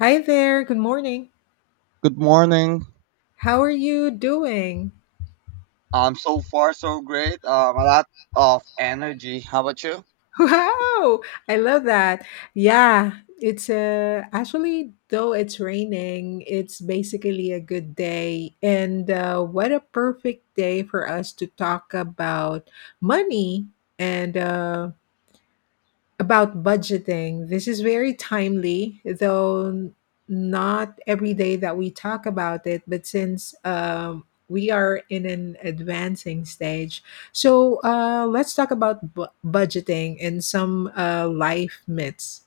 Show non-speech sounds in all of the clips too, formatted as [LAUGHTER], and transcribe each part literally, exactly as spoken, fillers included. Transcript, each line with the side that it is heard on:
left: Hi there, good morning.
right: Good morning.
left: How are you doing? [LAUGHS]
right: Um, so far so great. Um, a lot of energy. How about you?
left: Wow, I love that. Yeah, it's uh, actually, though it's raining, it's basically a good day. And uh, what a perfect day for us to talk about money and uh, about budgeting. This is very timely, though not every day that we talk about it, but since um, we are in an advancing stage. So uh, let's talk about bu- budgeting and some uh, life myths.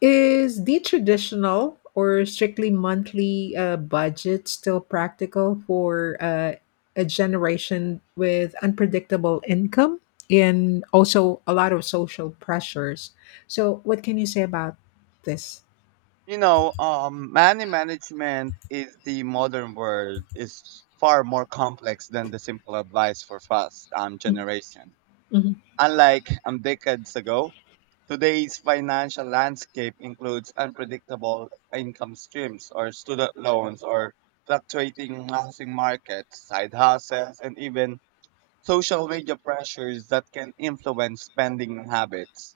left: Is the traditional or strictly monthly uh, budget still practical for uh, a generation with unpredictable income and also a lot of social pressures? So, what can you say about this?
right: You know, um, money management is the modern world is far more complex than the simple advice for fast um generation.
left: Mm-hmm.
right: Unlike um decades ago, today's financial landscape includes unpredictable income streams or student loans or fluctuating housing markets, side hustles, and even social media pressures that can influence spending habits.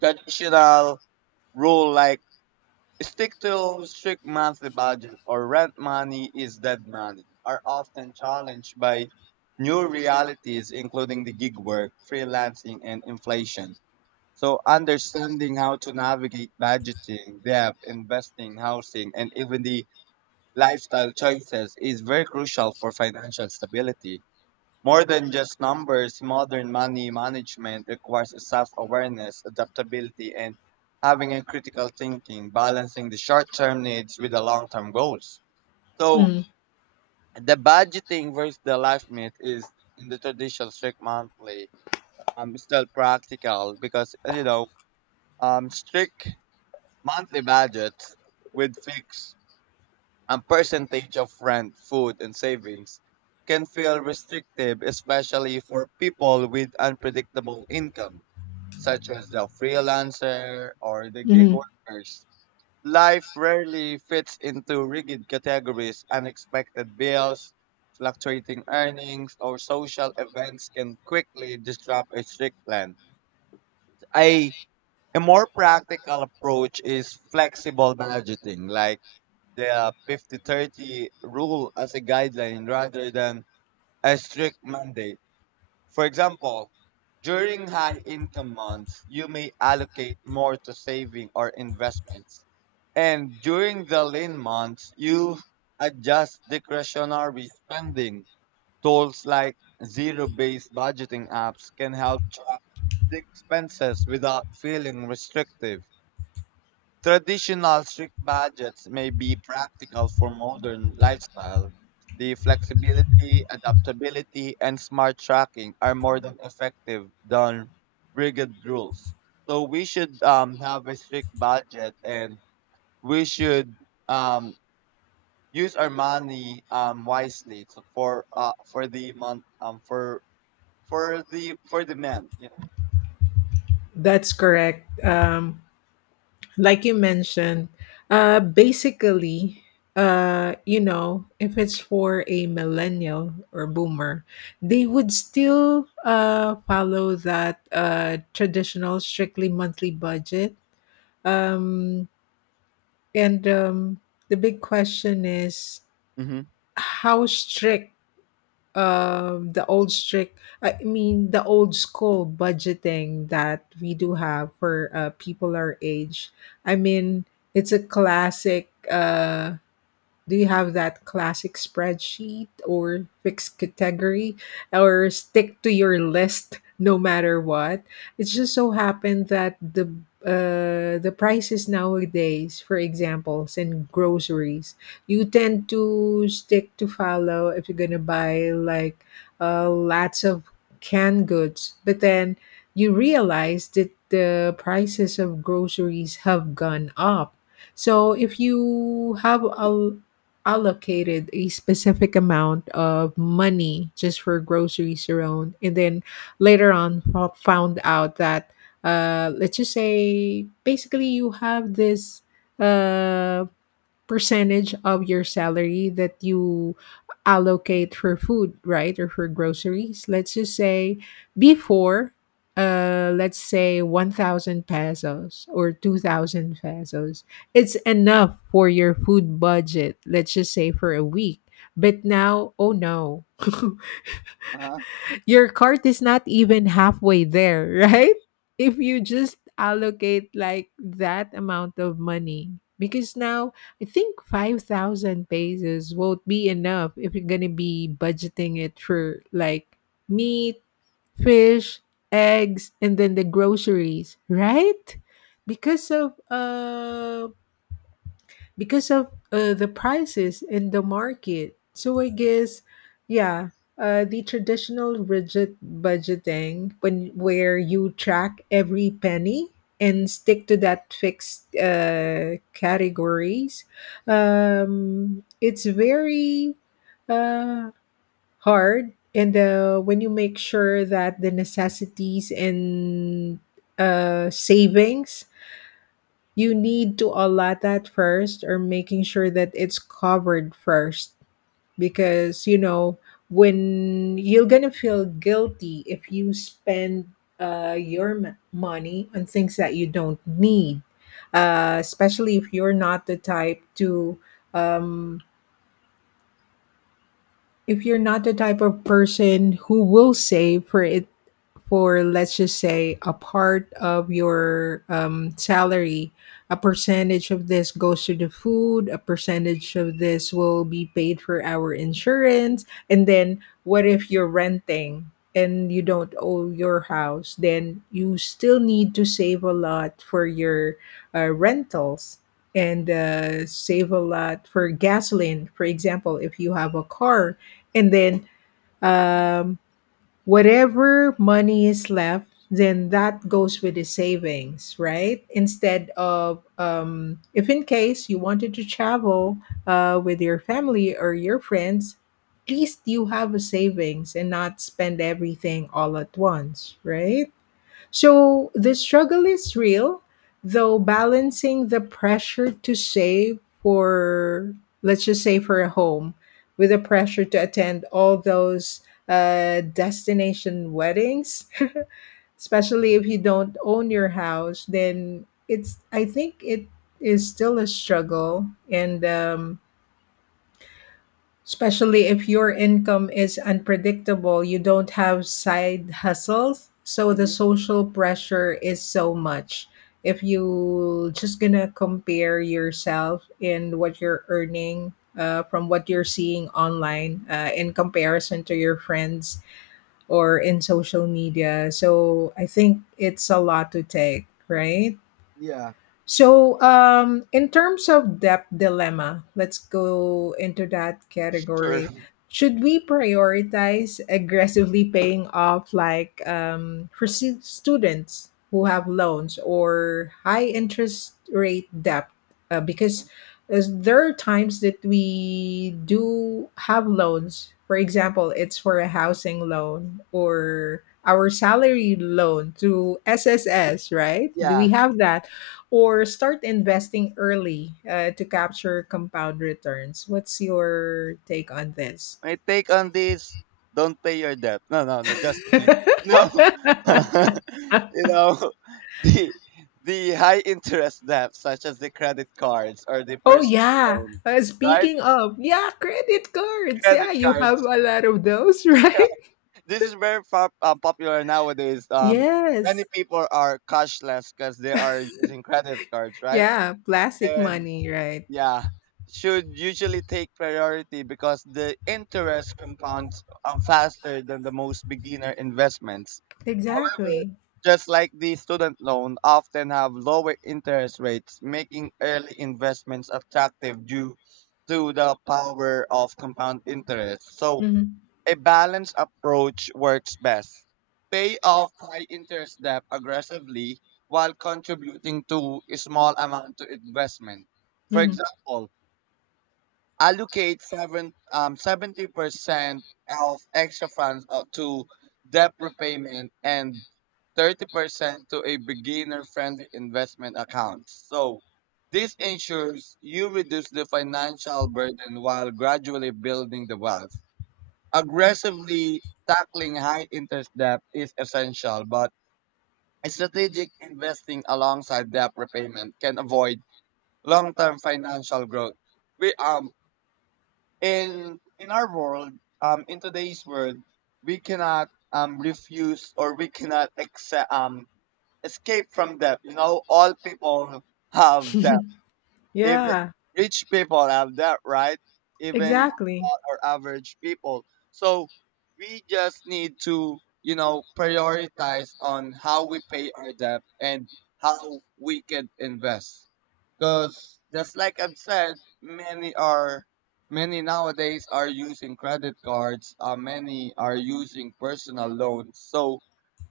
right: Traditional rule like stick to strict monthly budget or rent money is dead money are often challenged by new realities including the gig work, freelancing and inflation. So understanding how to navigate budgeting, debt, investing, housing and even the lifestyle choices is very crucial for financial stability. More than just numbers, modern money management requires self-awareness, adaptability, and having a critical thinking, balancing the short-term needs with the long-term goals. So the budgeting versus the life myth is in the traditional strict monthly. Um, it's still practical because uh, you know, um, strict monthly budgets with fixed and percentage of rent, food, and savings can feel restrictive, especially for people with unpredictable income, such as the freelancer or the gig
left: hmm
right: workers. Life rarely fits into rigid categories. Unexpected bills, fluctuating earnings, or social events can quickly disrupt a strict plan. A, a more practical approach is flexible budgeting, like the fifty thirty rule as a guideline rather than a strict mandate. For example, during high income months, you may allocate more to saving or investments. And during the lean months, you adjust discretionary spending. Tools like zero-based budgeting apps can help track the expenses without feeling restrictive. Traditional strict budgets may be practical for modern lifestyle. The flexibility, adaptability, and smart tracking are more than effective than rigid rules. So we should um, have a strict budget and we should um, use our money um, wisely so for uh, for the month um, for for the for the men. Yeah.
left: That's correct. Um, like you mentioned, uh, basically, uh, you know, if it's for a millennial or boomer, they would still uh, follow that uh, traditional, strictly monthly budget. Um, and um, The big question is
right: Mm-hmm.
left: how strict um the old strict I mean the old school budgeting that we do have for uh, people our age. i mean it's a classic. Uh do you have that classic spreadsheet or fixed category, or stick to your list no matter what? It just so happened that the uh, the prices nowadays, for examples, in groceries, you tend to stick to follow if you're gonna buy like uh, lots of canned goods, but then you realize that the prices of groceries have gone up. So if you have a allocated a specific amount of money just for groceries alone, and then later on fo- found out that uh, let's just say basically you have this uh, percentage of your salary that you allocate for food, right? Or for groceries. Let's just say before, uh, let's say one thousand pesos or two thousand pesos. It's enough for your food budget, let's just say for a week. But now, oh no. [LAUGHS]
right: Uh-huh.
left: Your cart is not even halfway there, [LAUGHS] right? If you just allocate like that amount of money. Because now I think five thousand pesos won't be enough if you're going to be budgeting it for like meat, fish, eggs, and then the groceries, right? Because of um because of uh, the prices in the market. So I guess, yeah, uh, the traditional rigid budgeting when where you track every penny and stick to that fixed uh, categories, um, it's very uh, hard. And uh, when you make sure that the necessities and uh, savings, you need to allot that first, or making sure that it's covered first, because you know when you're gonna feel guilty if you spend uh, your m- money on things that you don't need, uh, especially if you're not the type to, um, if you're not the type of person who will save for it, for let's just say a part of your um, salary. A percentage of this goes to the food, a percentage of this will be paid for our insurance. And then what if you're renting and you don't own your house? Then you still need to save a lot for your uh, rentals, and uh, save a lot for gasoline, for example if you have a car. And then um, whatever money is left, then that goes with the savings, right? Instead of, um, if in case you wanted to travel uh, with your family or your friends, at least you have a savings and not spend everything all at once, right? So the struggle is real, though, balancing the pressure to save for, let's just say, for a home, with the pressure to attend all those uh, destination weddings, [LAUGHS] especially if you don't own your house. Then it's, I think it is still a struggle. And um, especially if your income is unpredictable, you don't have side hustles, so the
right: Mm-hmm.
left: social pressure is so much. If you just gonna compare yourself in what you're earning uh, from what you're seeing online uh, in comparison to your friends or in social media. So I think it's a lot to take, right?
right: Yeah.
left: So, um, in terms of debt dilemma, let's go into that
right: Sure.
left: category. Should we prioritize aggressively paying off, like um, for stu- students who have loans or high interest rate debt? Uh, because as there are times that we do have loans. For example, it's for a housing loan or our salary loan through S S S, right? Do we
right: Yeah.
left: have that? Or start investing early uh, to capture compound returns. What's your take on this?
right: My take on this: don't pay your debt. No, no, no. Just kidding.
left: [LAUGHS]
right: No, [LAUGHS] you know the the high interest debt, such as the credit cards or the
left: Oh
right: personal
left: yeah,
right: loans,
left: uh,
right: right?
left: speaking of, yeah, credit cards. Yeah,
right: Credit
left: you have
right: cards.
left: a lot of those, [LAUGHS] right?
right: This is very pop, uh, popular nowadays. Um, many
left: Yes.
right: people are cashless because they are using credit cards, right?
left: Yeah, plastic
right: And
left: money, right?
right: yeah, should usually take priority because the interest compounds um, faster than the most beginner investments. However,
left: Exactly.
right: just like the student loan, often have lower interest rates, making early investments attractive due to the power of compound interest. So,
left: hmm
right: a balanced approach works best. Pay off high interest debt aggressively while contributing to a small amount to investment. For
left: hmm
right: example, allocate seven um seventy percent of extra funds uh, to debt repayment and thirty percent to a beginner-friendly investment account. So this ensures you reduce the financial burden while gradually building the wealth. Aggressively tackling high interest debt is essential, but strategic investing alongside debt repayment can avoid long-term financial growth. We um in in our world um in today's world we cannot um refuse or we cannot accept um escape from debt, you know, all people have debt, even
left: Yeah,
right: rich people have that, right? Even
left: exactly.
right: or average people. So we just need to, you know, prioritize on how we pay our debt and how we can invest because just like I've said, many are many nowadays are using credit cards, uh, many are using personal loans. So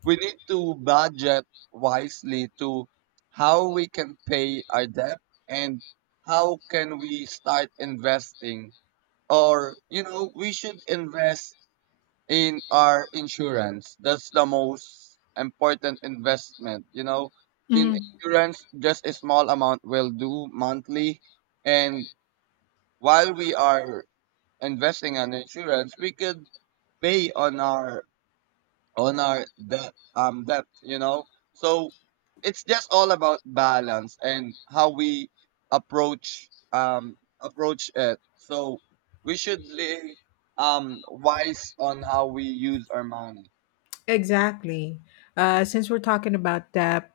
right: we need to budget wisely to how we can pay our debt and how can we start investing? Or, you know, we should invest in our insurance. That's the most important investment, you know. In
left: Mhm.
right: insurance, just a small amount will do monthly. And while we are investing on insurance, we could pay on our on our depth, um, depth, you know. So it's just all about balance and how we approach um approach it. So we should be um wise on how we use our money.
left: Exactly. Uh, since we're talking about that,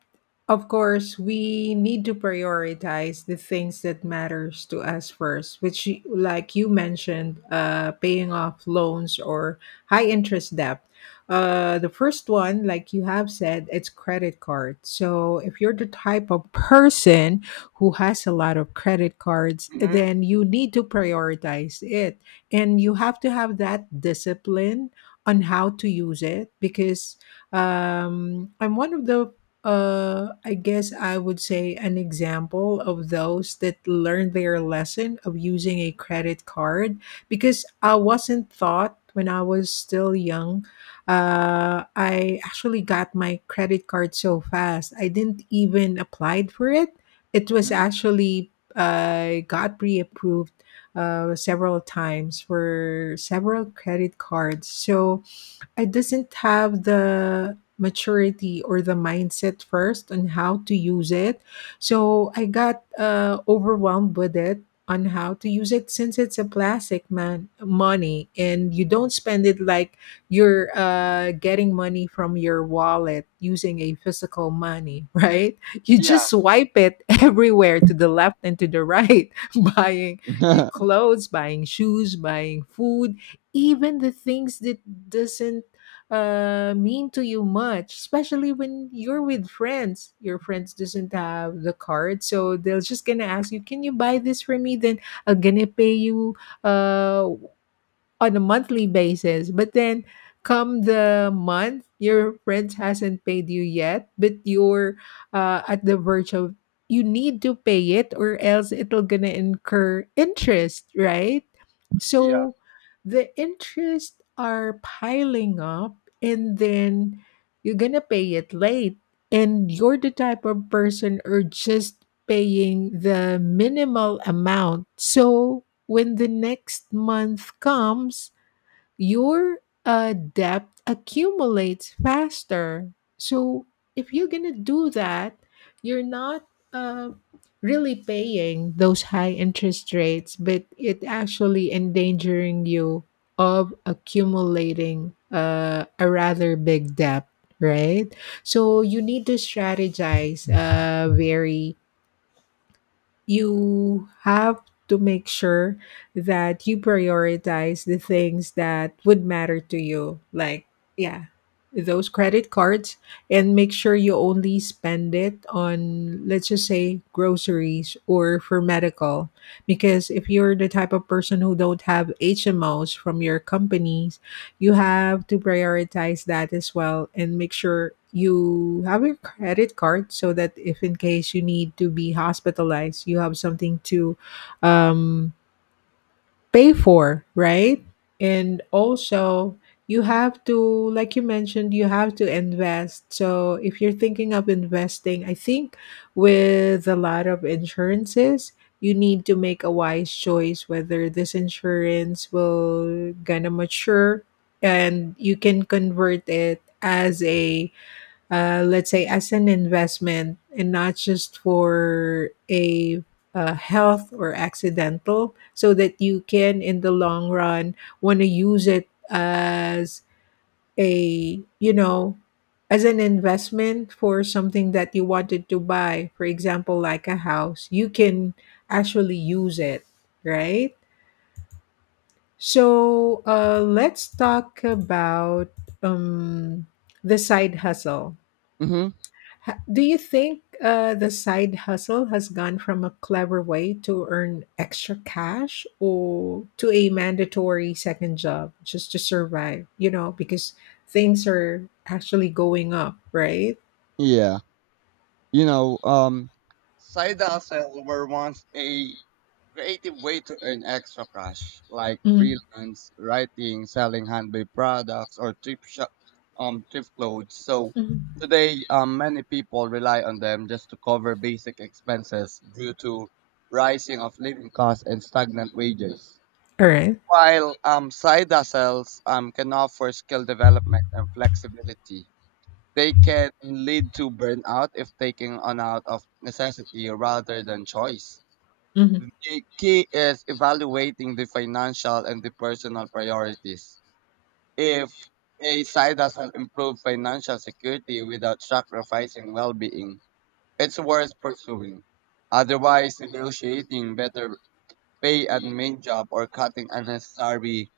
left: of course, we need to prioritize the things that matters to us first, which, y- like you mentioned, uh, paying off loans or high interest debt. Uh, the first one, like you have said, it's credit card. So if you're the type of person who has a lot of credit cards,
right: Mm-hmm.
left: then you need to prioritize it, and you have to have that discipline on how to use it, because um, I'm one of the, uh, I guess I would say, an example of those that learned their lesson of using a credit card because I wasn't taught when I was still young. Uh, I actually got my credit card so fast, I didn't even applied for it. It was actually uh, got pre-approved uh, several times for several credit cards. So I doesn't have the maturity or the mindset first on how to use it. So I got uh, overwhelmed with it on how to use it, since it's a plastic man money and you don't spend it like you're uh, getting money from your wallet using a physical money, [LAUGHS] right? You just
right: Yeah,
left: swipe it [LAUGHS] everywhere, to the left and to the right, [LAUGHS] buying your
right: [LAUGHS]
left: clothes, buying shoes, buying food, even the things that doesn't uh, mean to you much, especially when you're with friends. Your friends doesn't have the card, so they'll just gonna ask you, "Can you buy this for me? Then I'm gonna pay you uh on a monthly basis." But then come the month, your friends hasn't paid you yet, but you're uh, at the verge of you need to pay it or else it'll gonna incur interest, right?
right: yeah.
left: So the interest are piling up, and then you're gonna pay it late, and you're the type of person or just paying the minimal amount. So when the next month comes, your uh, debt accumulates faster. So if you're gonna do that, you're not uh, really paying those high interest rates, but it actually endangering you of accumulating uh, a rather big debt, right? So you need to strategize uh, very, you have to make sure that you prioritize the things that would matter to you, like yeah, those credit cards, and make sure you only spend it on, let's just say, groceries or for medical, because if you're the type of person who don't have H M Os from your company, you have to prioritize that as well, and make sure you have your credit card so that if in case you need to be hospitalized, you have something to um pay for, right? And also, you have to, like you mentioned, you have to invest. So, if you're thinking of investing, I think with a lot of insurances, you need to make a wise choice whether this insurance will gonna mature and you can convert it as a, uh, let's say as an investment and not just for a uh, health or accidental, so that you can in the long run want to use it as a, you know, as an investment for something that you wanted to buy, for example like a house, you can actually use it, right? So uh, let's talk about um, the side hustle.
right: Mm-hmm.
left: Ha- Do you think uh, the side hustle has gone from a clever way to earn extra cash or to a mandatory second job just to survive? You know, because things are actually going up, right?
right: Yeah. You know, um, Side hustles were once a creative way to earn extra cash, like
left: Mhm.
right: freelance writing, selling handmade products, or thrift shop, um, thrift clothes. So
left: Mhm.
right: today, um, many people rely on them just to cover basic expenses due to rising of living costs and stagnant wages.
left: All right.
right: While um, side hustles um, can offer skill development and flexibility. They can lead to burnout if taken on out of necessity rather than choice.
left: Mhm.
right: The key is evaluating the financial and the personal priorities. If a side hustle improves financial security without sacrificing well-being, it's worth pursuing. Otherwise, negotiating better pay and main job or cutting unnecessary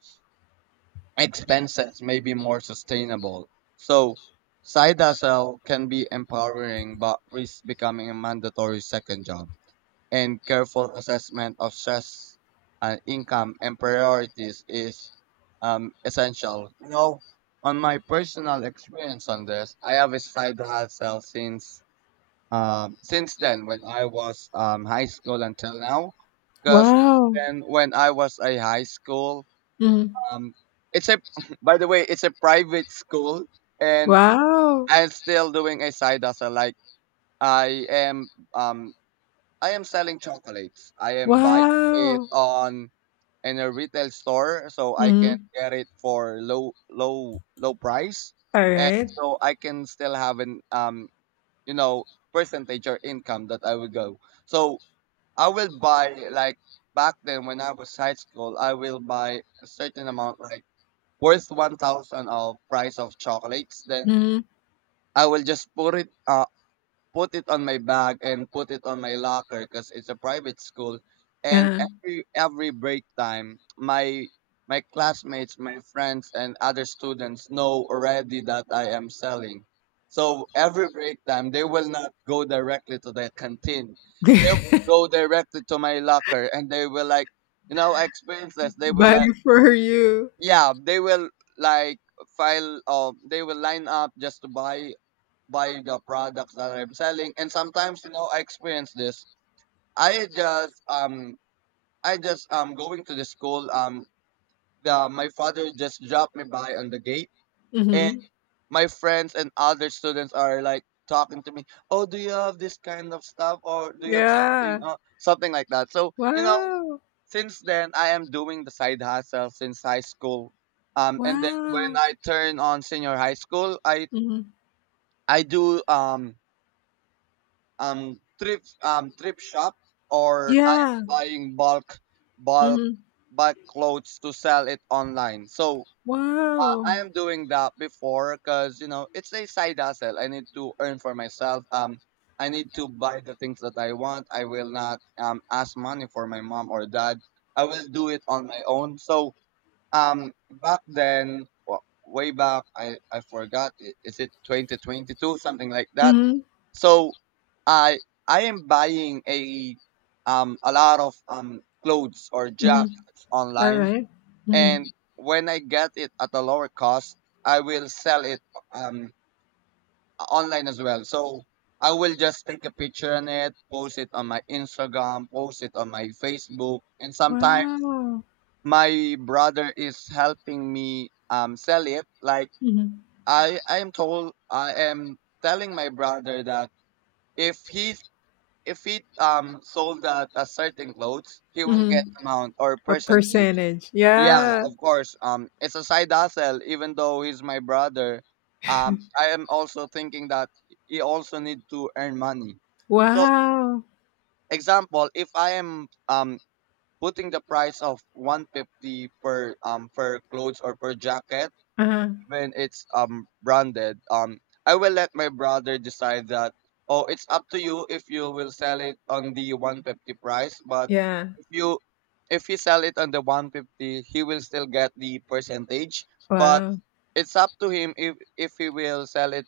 right: expenses may be more sustainable. So side hustle can be empowering but risks becoming a mandatory second job. And careful assessment of stress and income and priorities is um, essential. You know, on my personal experience on this, I have a side hustle since um, since then when I was um, high school until now. Because
left: Wow.
right: then when I was a high school,
left: Mhm.
right: um, it's a [LAUGHS] by the way, it's a private school, and
left: Wow.
right: I'm still doing a side hustle. Like I am, um, I am selling chocolates. I am buying it
left: Wow.
right: on in a retail store, so I can
left: Mhm.
right: get it for low, low, low price,
left: All
right: and
left: right.
right: so I can still have an um, you know, percentage or income that I will go. So I will buy like back then when I was high school, I will buy a certain amount, like worth one thousand of price of chocolates, then
left: Mhm.
right: I will just put it uh put it on my bag and put it on my locker because it's a private school. And
left: Uh,
right: every every break time, my my classmates, my friends, and other students know already that I am selling. So every break time, they will not go directly to the canteen. They will
left: [LAUGHS]
right: go directly to my locker, and they will like, you know, I experienced this. They will
left: bye
right: like
left: for you.
right: yeah they will like file Um, they will line up just to buy buy the products that I'm selling. And sometimes, you know, I experience this. i just um I just um going to the school, um the my father just dropped me by on the gate, and
left: Mhm.
right: my friends and other students are like talking to me, oh do you have this kind of stuff or do you have something
left: Yeah.
right: uh, something like that, so you know,
left: Wow.
right: since then, I am doing the side hustle since high school. Um, and then when
left: Wow.
right: I turn on senior high school, I
left: Mhm.
right: I do um um trip um trip shop or I am
left: Yeah.
right: buying bulk bulk
left: Mhm.
right: bulk clothes to sell it online. So uh,
left: Wow.
right: I am doing that before because you know it's a side hustle. I need to earn for myself. Um, I need to buy the things that I want. I will not um ask money for my mom or dad. I will do it on my own. So um, back then, wa- way back, I I forgot. i- Is it twenty twenty-two, something like that?
left: Mhm.
right: So, I I am buying a um a lot of um clothes or
left: Mhm.
right: jackets online,
left: Alright. Mhm.
right: and when I get it at a lower cost, I will sell it um online as well. So. I will just take a picture on it, post it on my Instagram, post it on my Facebook, and sometimes
left: Wow.
right: my brother is helping me um sell it like
left: Mhm.
right: i i am told I am telling my brother that if he if he um sold that a certain clothes, he will get
left: Mhm.
right: amount or
left: A
right: percentage,
left: percentage.
right: yeah,
left: Yeah.
right: of course, um it's a side hustle, even though he's my brother, um I am also thinking that he also need to earn money. So
left: Wow.
right: example, if I am um putting the price of one hundred fifty per um per clothes or per jacket
left: Uh-huh.
right: when it's um branded, um I will let my brother decide that, oh it's up to you if you will sell it on the one hundred fifty price, but
left: Yeah.
right: if you if he sell it on the one hundred fifty he will still get the percentage, but
left: Wow.
right: it's up to him if if he will sell it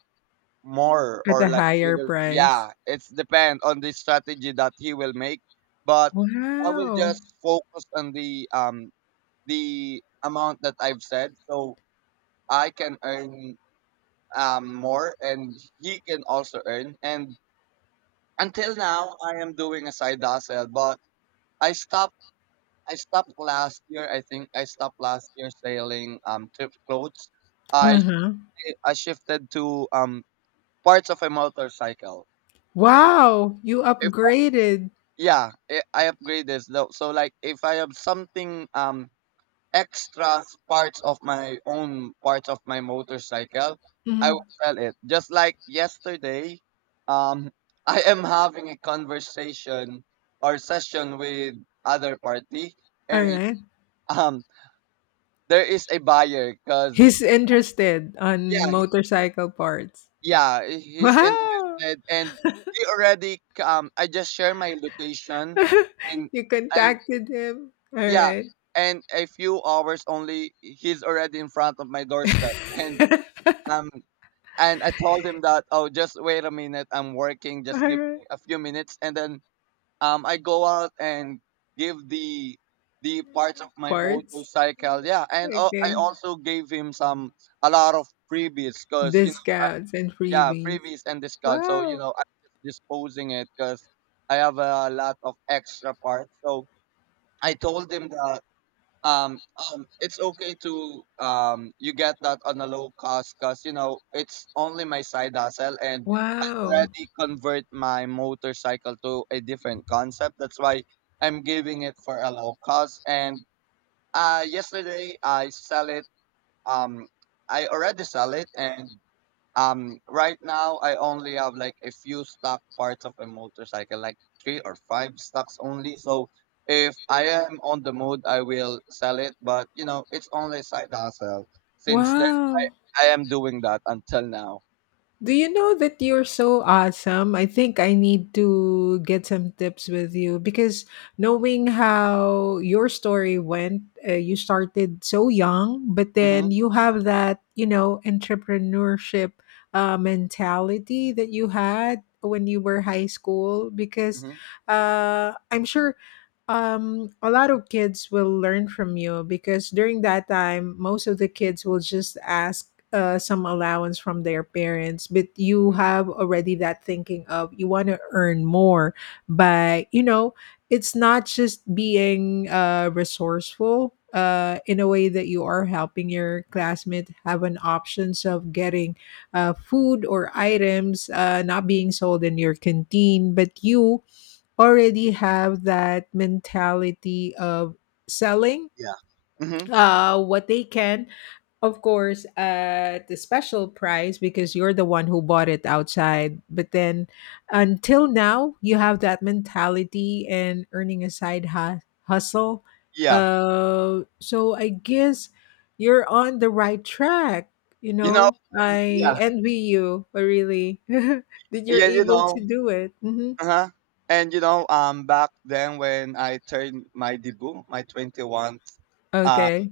right: more,
left: At
right: or
left: a
right: like he
left: higher
right: will,
left: price.
right: yeah, it's depend on the strategy that he will make. But I will
left: Wow.
right: just focus on the um the amount that I've said, so I can earn um more and he can also earn. And until now, I am doing a side hustle, but i stopped I stopped last year, I think I stopped last year selling um trip clothes. i
left: Uh-huh.
right: I shifted to um parts of a motorcycle. So
left: Wow. You upgraded.
right: yeah, i I upgrade this though, so like if I have something um extra parts of my own parts of my motorcycle, I will
left: Mhm.
right: sell it. Just like yesterday, um [LAUGHS] I am having a conversation or session with other party, and
left: Alright.
right: um there is a buyer because
left: He's interested on
right: yeah he,
left: motorcycle parts.
right: yeah he- he's
left: Wow.
right: interested, and he already um I just share my location, and
left: [LAUGHS] You
right: and
left: contacted him. All
right: yeah,
left: right.
right: and a few hours Only, he's already in front of my doorstep, and
left: [LAUGHS]
right: um, and I told him that, oh, just wait a minute, I'm working, just give me
left: Alright.
right: a few minutes, and then um, I go out and give the the parts of my
left: Parts?
right: motorcycle, yeah, and uh, I
left: Okay.
right: also gave him some a lot of freebies, cause you know, I,
left: Discounts and
right: yeah,
left: freebies.
right: freebies and discount, so you
left: Wow.
right: know, I'm just disposing it, cause I have a lot of extra parts. So I told him that um, um it's okay to um you get that on a low cost, because you know it's only my side hustle, and
left: Wow.
right: already convert my motorcycle to a different concept. That's why I'm giving it for a low cost. And uh yesterday I sell it, um I already sell it. And um, right now I only have like a few stock parts of a motorcycle, like three or five stocks only. So if I am on the mood, I will sell it. But you know, it's only a side hustle. Since then,
left: Wow.
right: I I am doing that until now.
left: Do you know that you're so awesome? I think I need to get some tips with you because knowing how your story went, uh, you started so young, but then
right: Mhm.
left: you have that, you know, entrepreneurship uh, mentality that you had when you were high school because
right: Mhm.
left: uh, I'm sure um a lot of kids will learn from you because during that time most of the kids will just ask uh, some allowance from their parents, but you
right: Mhm.
left: have already that thinking of you want to earn more. But you know, it's not just being uh, resourceful uh, in a way that you are helping your classmate have an options of getting uh, food or items uh, not being sold in your canteen, but you already have that mentality of selling
right: Yeah. Mhm.
left: uh what they can, of course at the special price because you're the one who bought it outside, but then until now you have that mentality and earning a side hu- hustle.
right: Yeah.
left: Uh so I guess you're on the right track. You
right: You know.
left: know,
right: um,
left: I
right: Yeah.
left: envy you, uh, really, [LAUGHS] that you're
right: Yeah. You
left: able
right: know.
left: to do it. Hmm
right: Uh huh. And you know, um, back then when I turned my debut, my twenty one,
left: okay.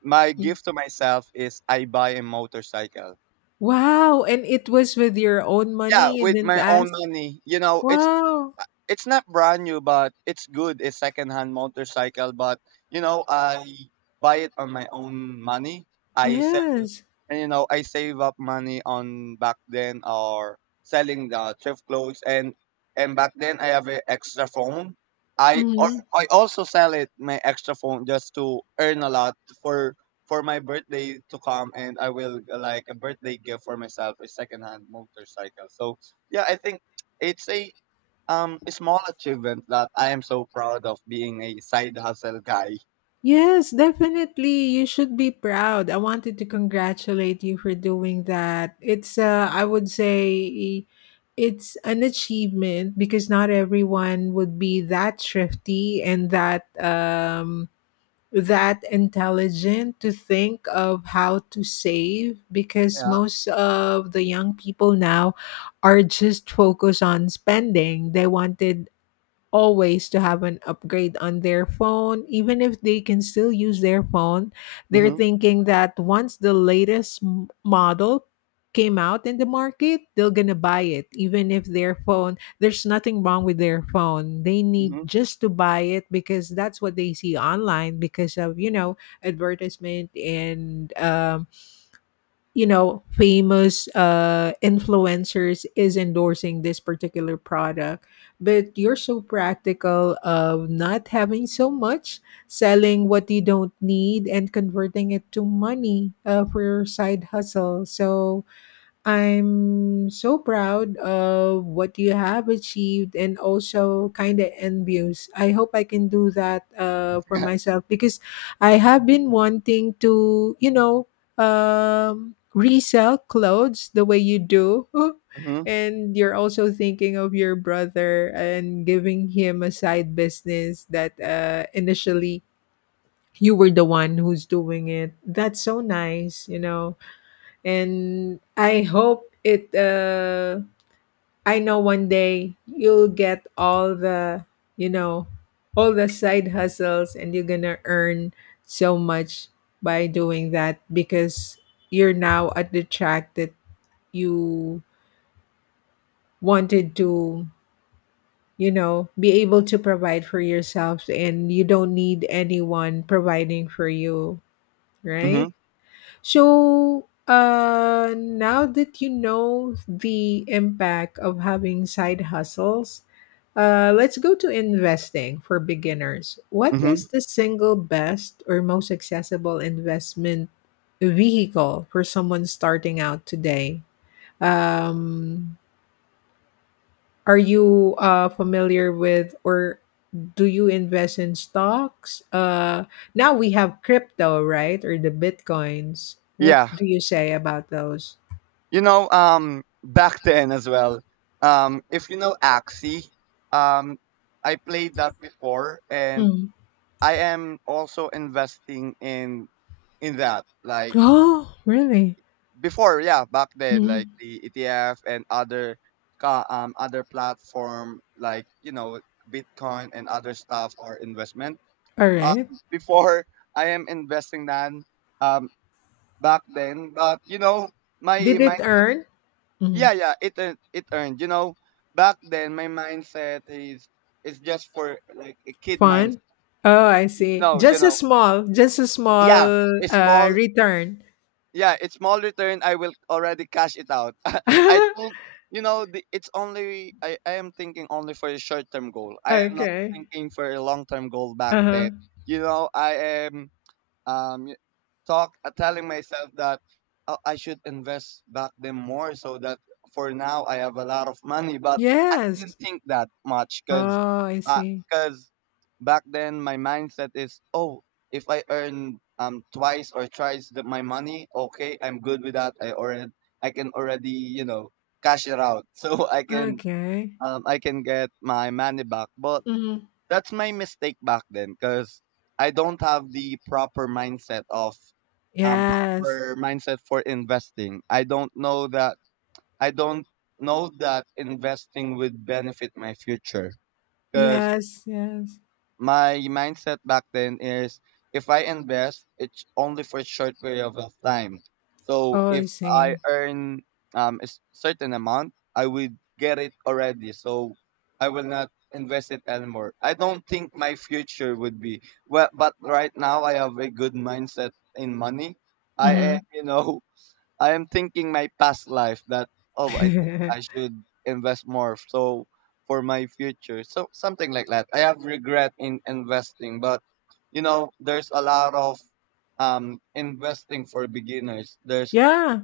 right: my gift to myself is I buy a motorcycle.
left: Wow, and it was with your own
right: Yeah,
left: money? You
right: with
left: didn't
right: my own
left: ask?
right: money. You know, it's
left: Wow.
right: it's not brand new, but it's good. A secondhand motorcycle, but you know, I buy it on my own money. I sell.
left: Yes.
right: And you know, I save up money on back then or selling the thrift clothes. And and back then I have an extra phone. I al-
left: Mhm.
right: I also sell it my extra phone just to earn a lot for for my birthday to come, and I will uh, like a birthday gift for myself a secondhand motorcycle. So yeah, I think it's a um a small achievement that I am so proud of, being a side hustle guy.
left: Yes, definitely. You should be proud. I wanted to congratulate you for doing that. It's uh I would say it's an achievement because not everyone would be that thrifty and that um that intelligent to think of how to save, because
right: Yeah.
left: most of the young people now are just focused on spending. They wanted always to have an upgrade on their phone even if they can still use their phone. They're
right: Mm-hmm.
left: thinking that once the latest m- model came out in the market, they're going to buy it even if their phone, there's nothing wrong with their phone, they need
right: Mm-hmm.
left: just to buy it because that's what they see online because of you know advertisement and um you know famous uh influencers is endorsing this particular product. But you're so practical of not having so much, selling what you don't need and converting it to money, uh, for your side hustle. So I'm so proud of what you have achieved and also kind of envious. I hope I can do that uh, for
right: [LAUGHS]
left: myself, because I have been wanting to, you know, um, resell clothes the way you do. [LAUGHS]
right: Mm-hmm.
left: And you're also thinking of your brother and giving him a side business that uh, initially you were the one who's doing it. That's so nice, you know. And I hope it. Uh, I know one day you'll get all the, you know, all the side hustles, and you're gonna earn so much by doing that, because you're now at the track that you wanted to, you know, be able to provide for yourself, and you don't need anyone providing for you,
right: Mm-hmm.
left: right? So, uh, now that you know the impact of having side hustles, uh, let's go to investing for beginners. What
right: Hmm.
left: is
right: [LAUGHS]
left: the single best or most accessible investment vehicle for someone starting out today? Um, are you uh, familiar with, or do you invest in stocks? Uh, now we have crypto, right? Or the bitcoins. What
right: Yeah.
left: do you say about those?
right: You know, um, back then as well. Um, if you know Axie, um, I played that before, and
left: Mm.
right: I am also investing in in that. Like
left: Oh, really?
right: before, yeah, back then, like
left: Mm.
right: the E T F and other ca- um other platform like you know Bitcoin and other stuff or investment.
left: All
right: Uh,
left: right.
right: Before I am investing that um back then, but you know my
left: Did it
right: mindset.
left: earn Mm.
right: Yeah, yeah, it earned, it earned. You know, back then my mindset is is just for like a kid
left: fun?
right: mindset.
left: Oh, I see.
right: No, you
left: Just a
right: know,
left: small, just a
right: yeah,
left: small
right: a
left: uh
right: small,
left: return.
right: yeah, it's small return. I will already cash it out. [LAUGHS] I
left: [LAUGHS]
right: don't, you know, the, it's only I, I am thinking only for a short term goal. I am not
left: Okay.
right: thinking for a long term goal back
left: Uh-huh.
right: then. You know, I am um talk uh, telling myself that uh, I should invest back then more, so that for now I have a lot of money, but I didn't
left: Yes.
right: think that much cuz
left: Oh, I see.
right: cuz back then my mindset is, oh, if I earn um twice or thrice the, my money, okay, I'm good with that. I already I can already, you know, cash it out, [LAUGHS] so I can
left: Okay.
right: um I can get my money back. But
left: Mm.
right: that's my mistake back then, because I don't have the proper mindset of um
left: Yes.
right: proper mindset for investing. I don't know that I don't know that investing would benefit my future, because
left: Yes, yes.
right: my mindset back then is if I invest, it's only for a short period of of time. So
left: Oh, I
right: if I
left: see.
right: earn um, a s- certain amount, I would get it already. So I will not invest it anymore. I don't think my future would be well, but right now I have a good mindset in money. I, uh,
left: Mhm.
right: you know, I am thinking my past life that, oh, I think I
left: [LAUGHS]
right: should invest more, so for my future. So something like that. I have regret in investing, but you know, there's a lot of um investing for beginners. There's
left: Yeah,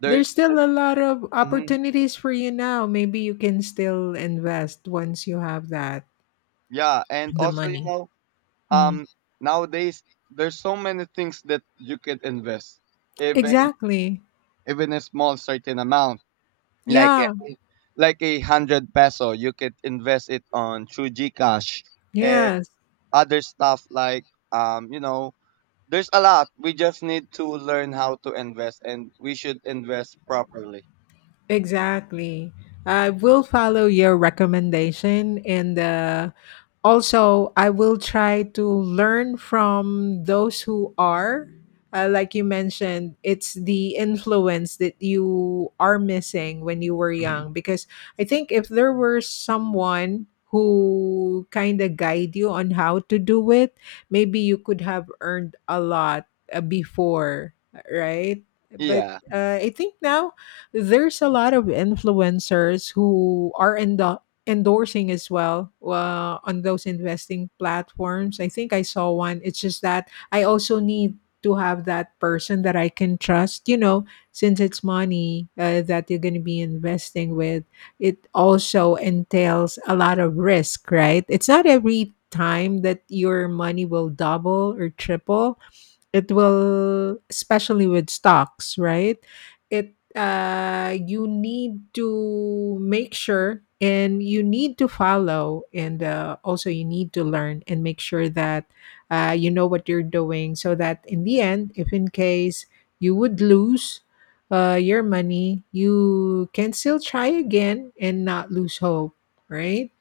right: there's
left: there's still a lot of
right: mm
left: opportunities for you now. Maybe you can still invest once you have that
right: Yeah, and
left: the
right: also you
left: money.
right: know
left: Mm.
right: um nowadays there's so many things that you could invest, even
left: Exactly.
right: even a small certain amount, like a,
left: Yeah.
right: like a hundred peso. You could invest it on through gcash and
left: Yes.
right: other stuff, like um you know, there's a lot. We just need to learn how to invest, and we should invest properly.
left: Exactly. I will follow your recommendation, and uh, also I will try to learn from those who are uh, like you mentioned, it's the influence that you are missing when you were young, because I think if there were someone who kind of guide you on how to do it, maybe you could have earned a lot uh, before, right? But
right: Yeah.
left: uh, I think now there's a lot of influencers who are in the endorsing as well uh, on those investing platforms. I think I saw one. It's just that I also need to have that person that I can trust, you know, since it's money uh, that you're going to be investing with. It also entails a lot of risk, right? It's not every time that your money will double or triple. It will, especially with stocks, right? It uh you need to make sure, and you need to follow, and uh, also you need to learn and make sure that uh, you know what you're doing so that in the end, if in case you would lose uh, your money, you can still try again and not lose hope, right?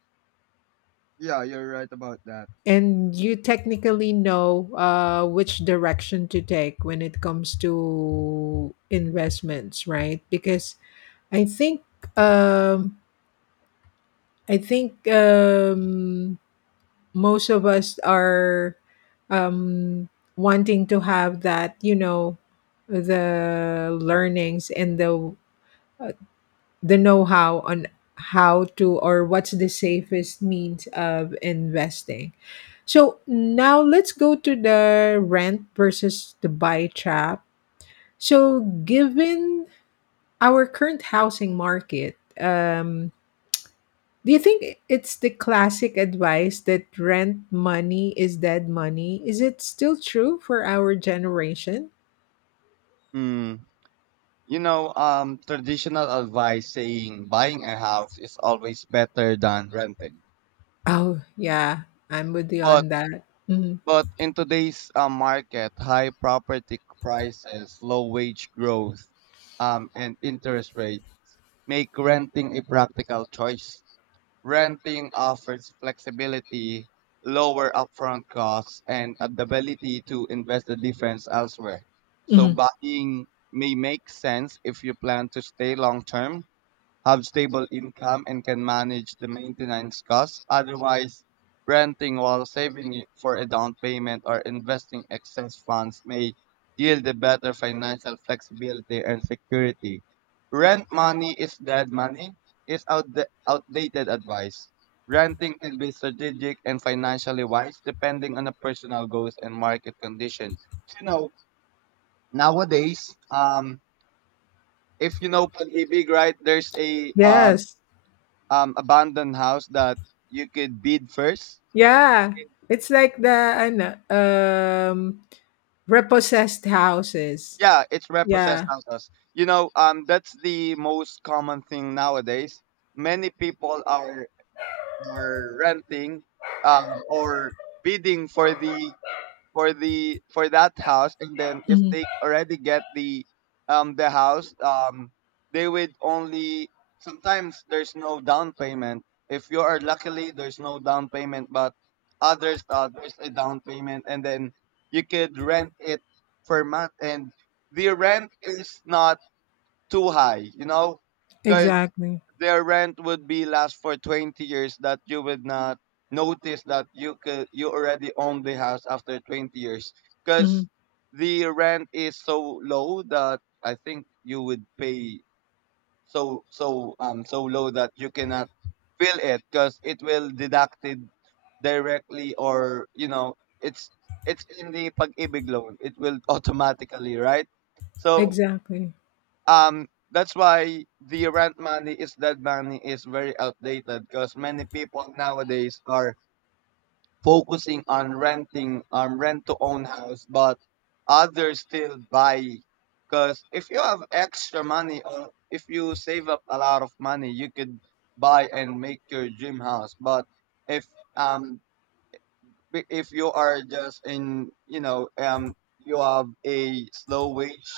right: Yeah, you're right about that.
left: And you technically know uh, which direction to take when it comes to investments, right? Because I think um, I think um, most of us are um, wanting to have that, you know, the learnings and the uh, the know-how on how to or what's the safest means of investing. So now let's go to the rent versus the buy trap. So given our current housing market, um, do you think it's the classic advice that rent money is dead money? Is it still true for our generation?
right: Mm. You know, um, traditional advice saying buying a house is always better than renting,
left: Oh yeah, I'm with you
right: but.
left: on that. Mhm.
right: But in today's uh, market, high property prices, low wage growth, um, and interest rate make renting a practical choice. Renting offers flexibility, lower upfront costs, and the ability to invest the difference elsewhere. So
left: Mhm.
right: buying may make sense if you plan to stay long term, have stable income, and can manage the maintenance costs. Otherwise, renting while saving it for a down payment or investing excess funds may yield a better financial flexibility and security. Rent money is dead money is outda- outdated advice. Renting can be strategic and financially wise, depending on the personal goals and market condition. You know, nowadays, um, if you know pag-ibig, right, there's a uh,
left: Yes.
right: um abandoned house that you could bid first.
left: Yeah. It's like the ano, um repossessed houses.
right: Yeah, it's repossessed
left: Yeah.
right: houses. You know, um, that's the most common thing nowadays. Many people are are renting um or bidding for the for the for that house, and then if
left: Mhm.
right: they already get the um the house um they would only sometimes there's no down payment. If you are luckily, there's no down payment, but others uh, there's a down payment, and then you could rent it per month, and the rent is not too high, you know, because
left: Exactly.
right: their rent would be last for twenty years, that you would not notice that you could you already own the house after twenty years, because
left: Mhm.
right: the rent is so low that I think you would pay so so um so low that you cannot feel it, because it will deducted directly, or you know, it's it's in the pag-ibig loan, it will automatically, right? So
left: Exactly.
right: um that's why the rent money is dead money is very outdated, because many people nowadays are focusing on renting um rent to own house, but others still buy, because if you have extra money or if you save up a lot of money, you could buy and make your dream house. But if um i- if you are just in, you know um, you have a slow wage,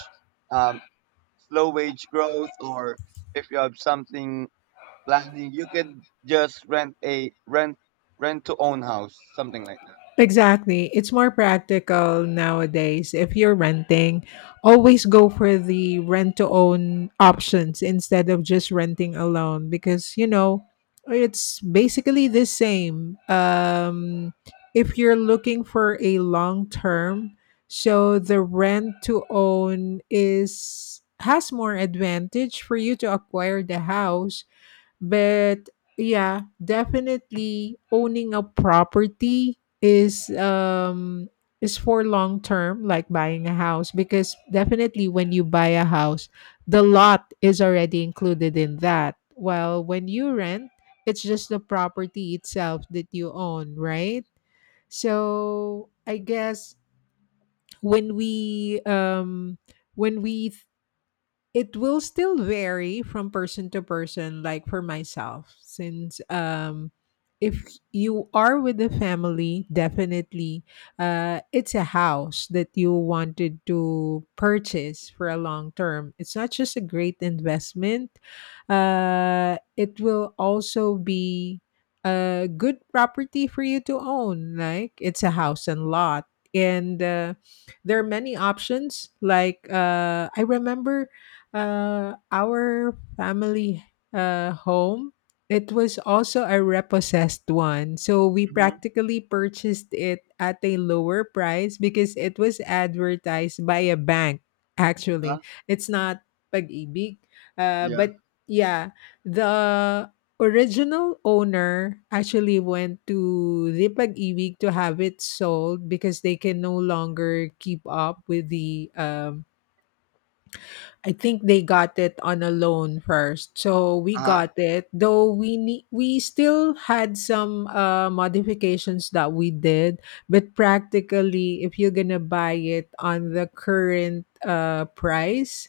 right: um slow wage growth, or if you have something landing, you could just rent a rent rent to own house, something like that.
left: Exactly. It's more practical nowadays. If you're renting, always go for the rent to own options instead of just renting alone, because, you know, it's basically the same. Um, if you're looking for a long term, so the rent to own is has more advantage for you to acquire the house. But yeah, definitely owning a property is um is for long term, like buying a house, because definitely when you buy a house, the lot is already included in that. While when you rent, it's just the property itself that you own, right? So I guess when we um when we it will still vary from person to person, like for myself, since um, if you are with the family, definitely uh, it's a house that you wanted to purchase for a long term. It's not just a great investment, uh, it will also be a good property for you to own. Like it's a house and lot. And uh, there are many options. Like uh, I remember uh, our family uh, home, it was also a repossessed one, so we
right: Mm-hmm.
left: practically purchased it at a lower price because it was advertised by a bank. Actually,
right: Uh-huh.
left: it's not pag-ibig, uh,
right: Yeah.
left: but yeah, the original owner actually went to the pag-ibig to have it sold because they can no longer keep up with the um, I think they got it on a loan first. So we
right: Uh huh.
left: got it, though we ne- we still had some uh, modifications that we did, but practically if you're going to buy it on the current uh, price,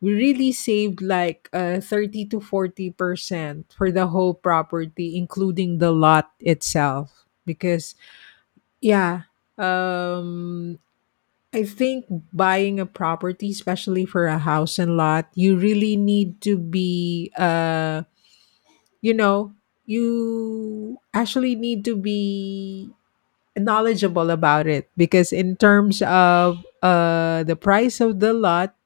left: we really saved like uh, thirty to forty percent for the whole property including the lot itself, because yeah, um I think buying a property, especially for a house and lot, you really need to be, uh, you know, you actually need to be knowledgeable about it, because in terms of uh, the price of the lot,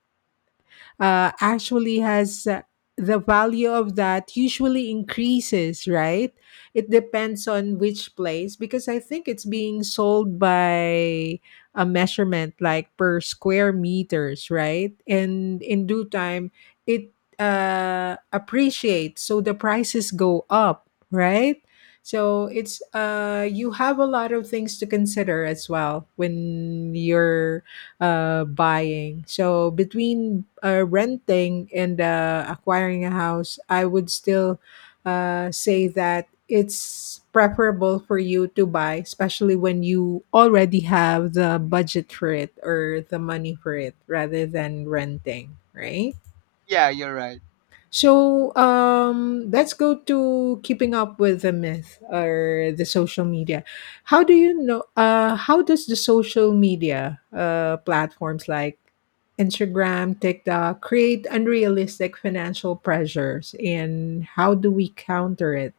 left: uh, actually has uh, the value of that usually increases, right? It depends on which place, because I think it's being sold by a measurement like per square meters, right? And in due time, it uh, appreciates, so the prices go up, right? So it's uh you have a lot of things to consider as well when you're uh, buying. So between uh, renting and uh, acquiring a house, I would still uh, say that it's preferable for you to buy, especially when you already have the budget for it or the money for it, rather than renting, right?
right: Yeah, you're right.
left: So um, let's go to keeping up with the myth or the social media. How do you know? Uh, how does the social media uh, platforms like Instagram, TikTok create unrealistic financial pressures, and how do we counter it?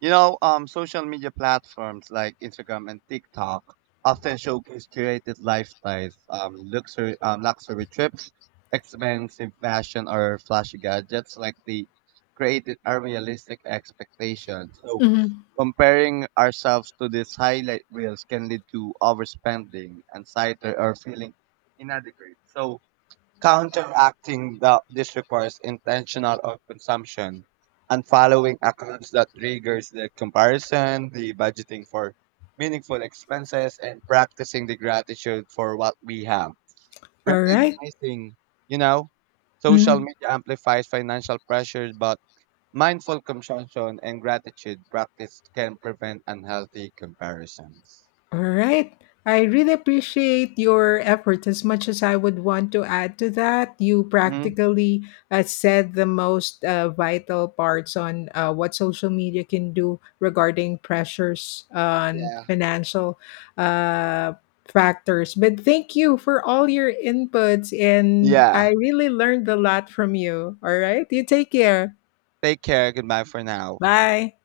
right: You know, um, social media platforms like Instagram and TikTok often showcase curated lifestyles, um, luxury, um, luxury trips, expensive fashion, or flashy gadgets, like the created unrealistic expectations. So,
left: Mhm.
right: comparing ourselves to these highlight reels can lead to overspending, anxiety, or feeling inadequate. So, counteracting the, this requires intentional of consumption and following accounts that triggers the comparison, the budgeting for meaningful expenses, and practicing the gratitude for what we have.
left: All right.
right: Recognizing, you know, social media amplifies financial pressures, but mindful consumption and gratitude practice can prevent unhealthy comparisons.
left: All right. I really appreciate your effort, as much as I would want to add to that. You
right: Mhm.
left: practically uh, said the most uh, vital parts on uh, what social media can do regarding pressures on
right: Yeah.
left: financial uh, factors. But thank you for all your inputs, and I
right: Yeah.
left: really learned a lot from you. All right. You take care.
right: Take care. Goodbye for now.
left: Bye.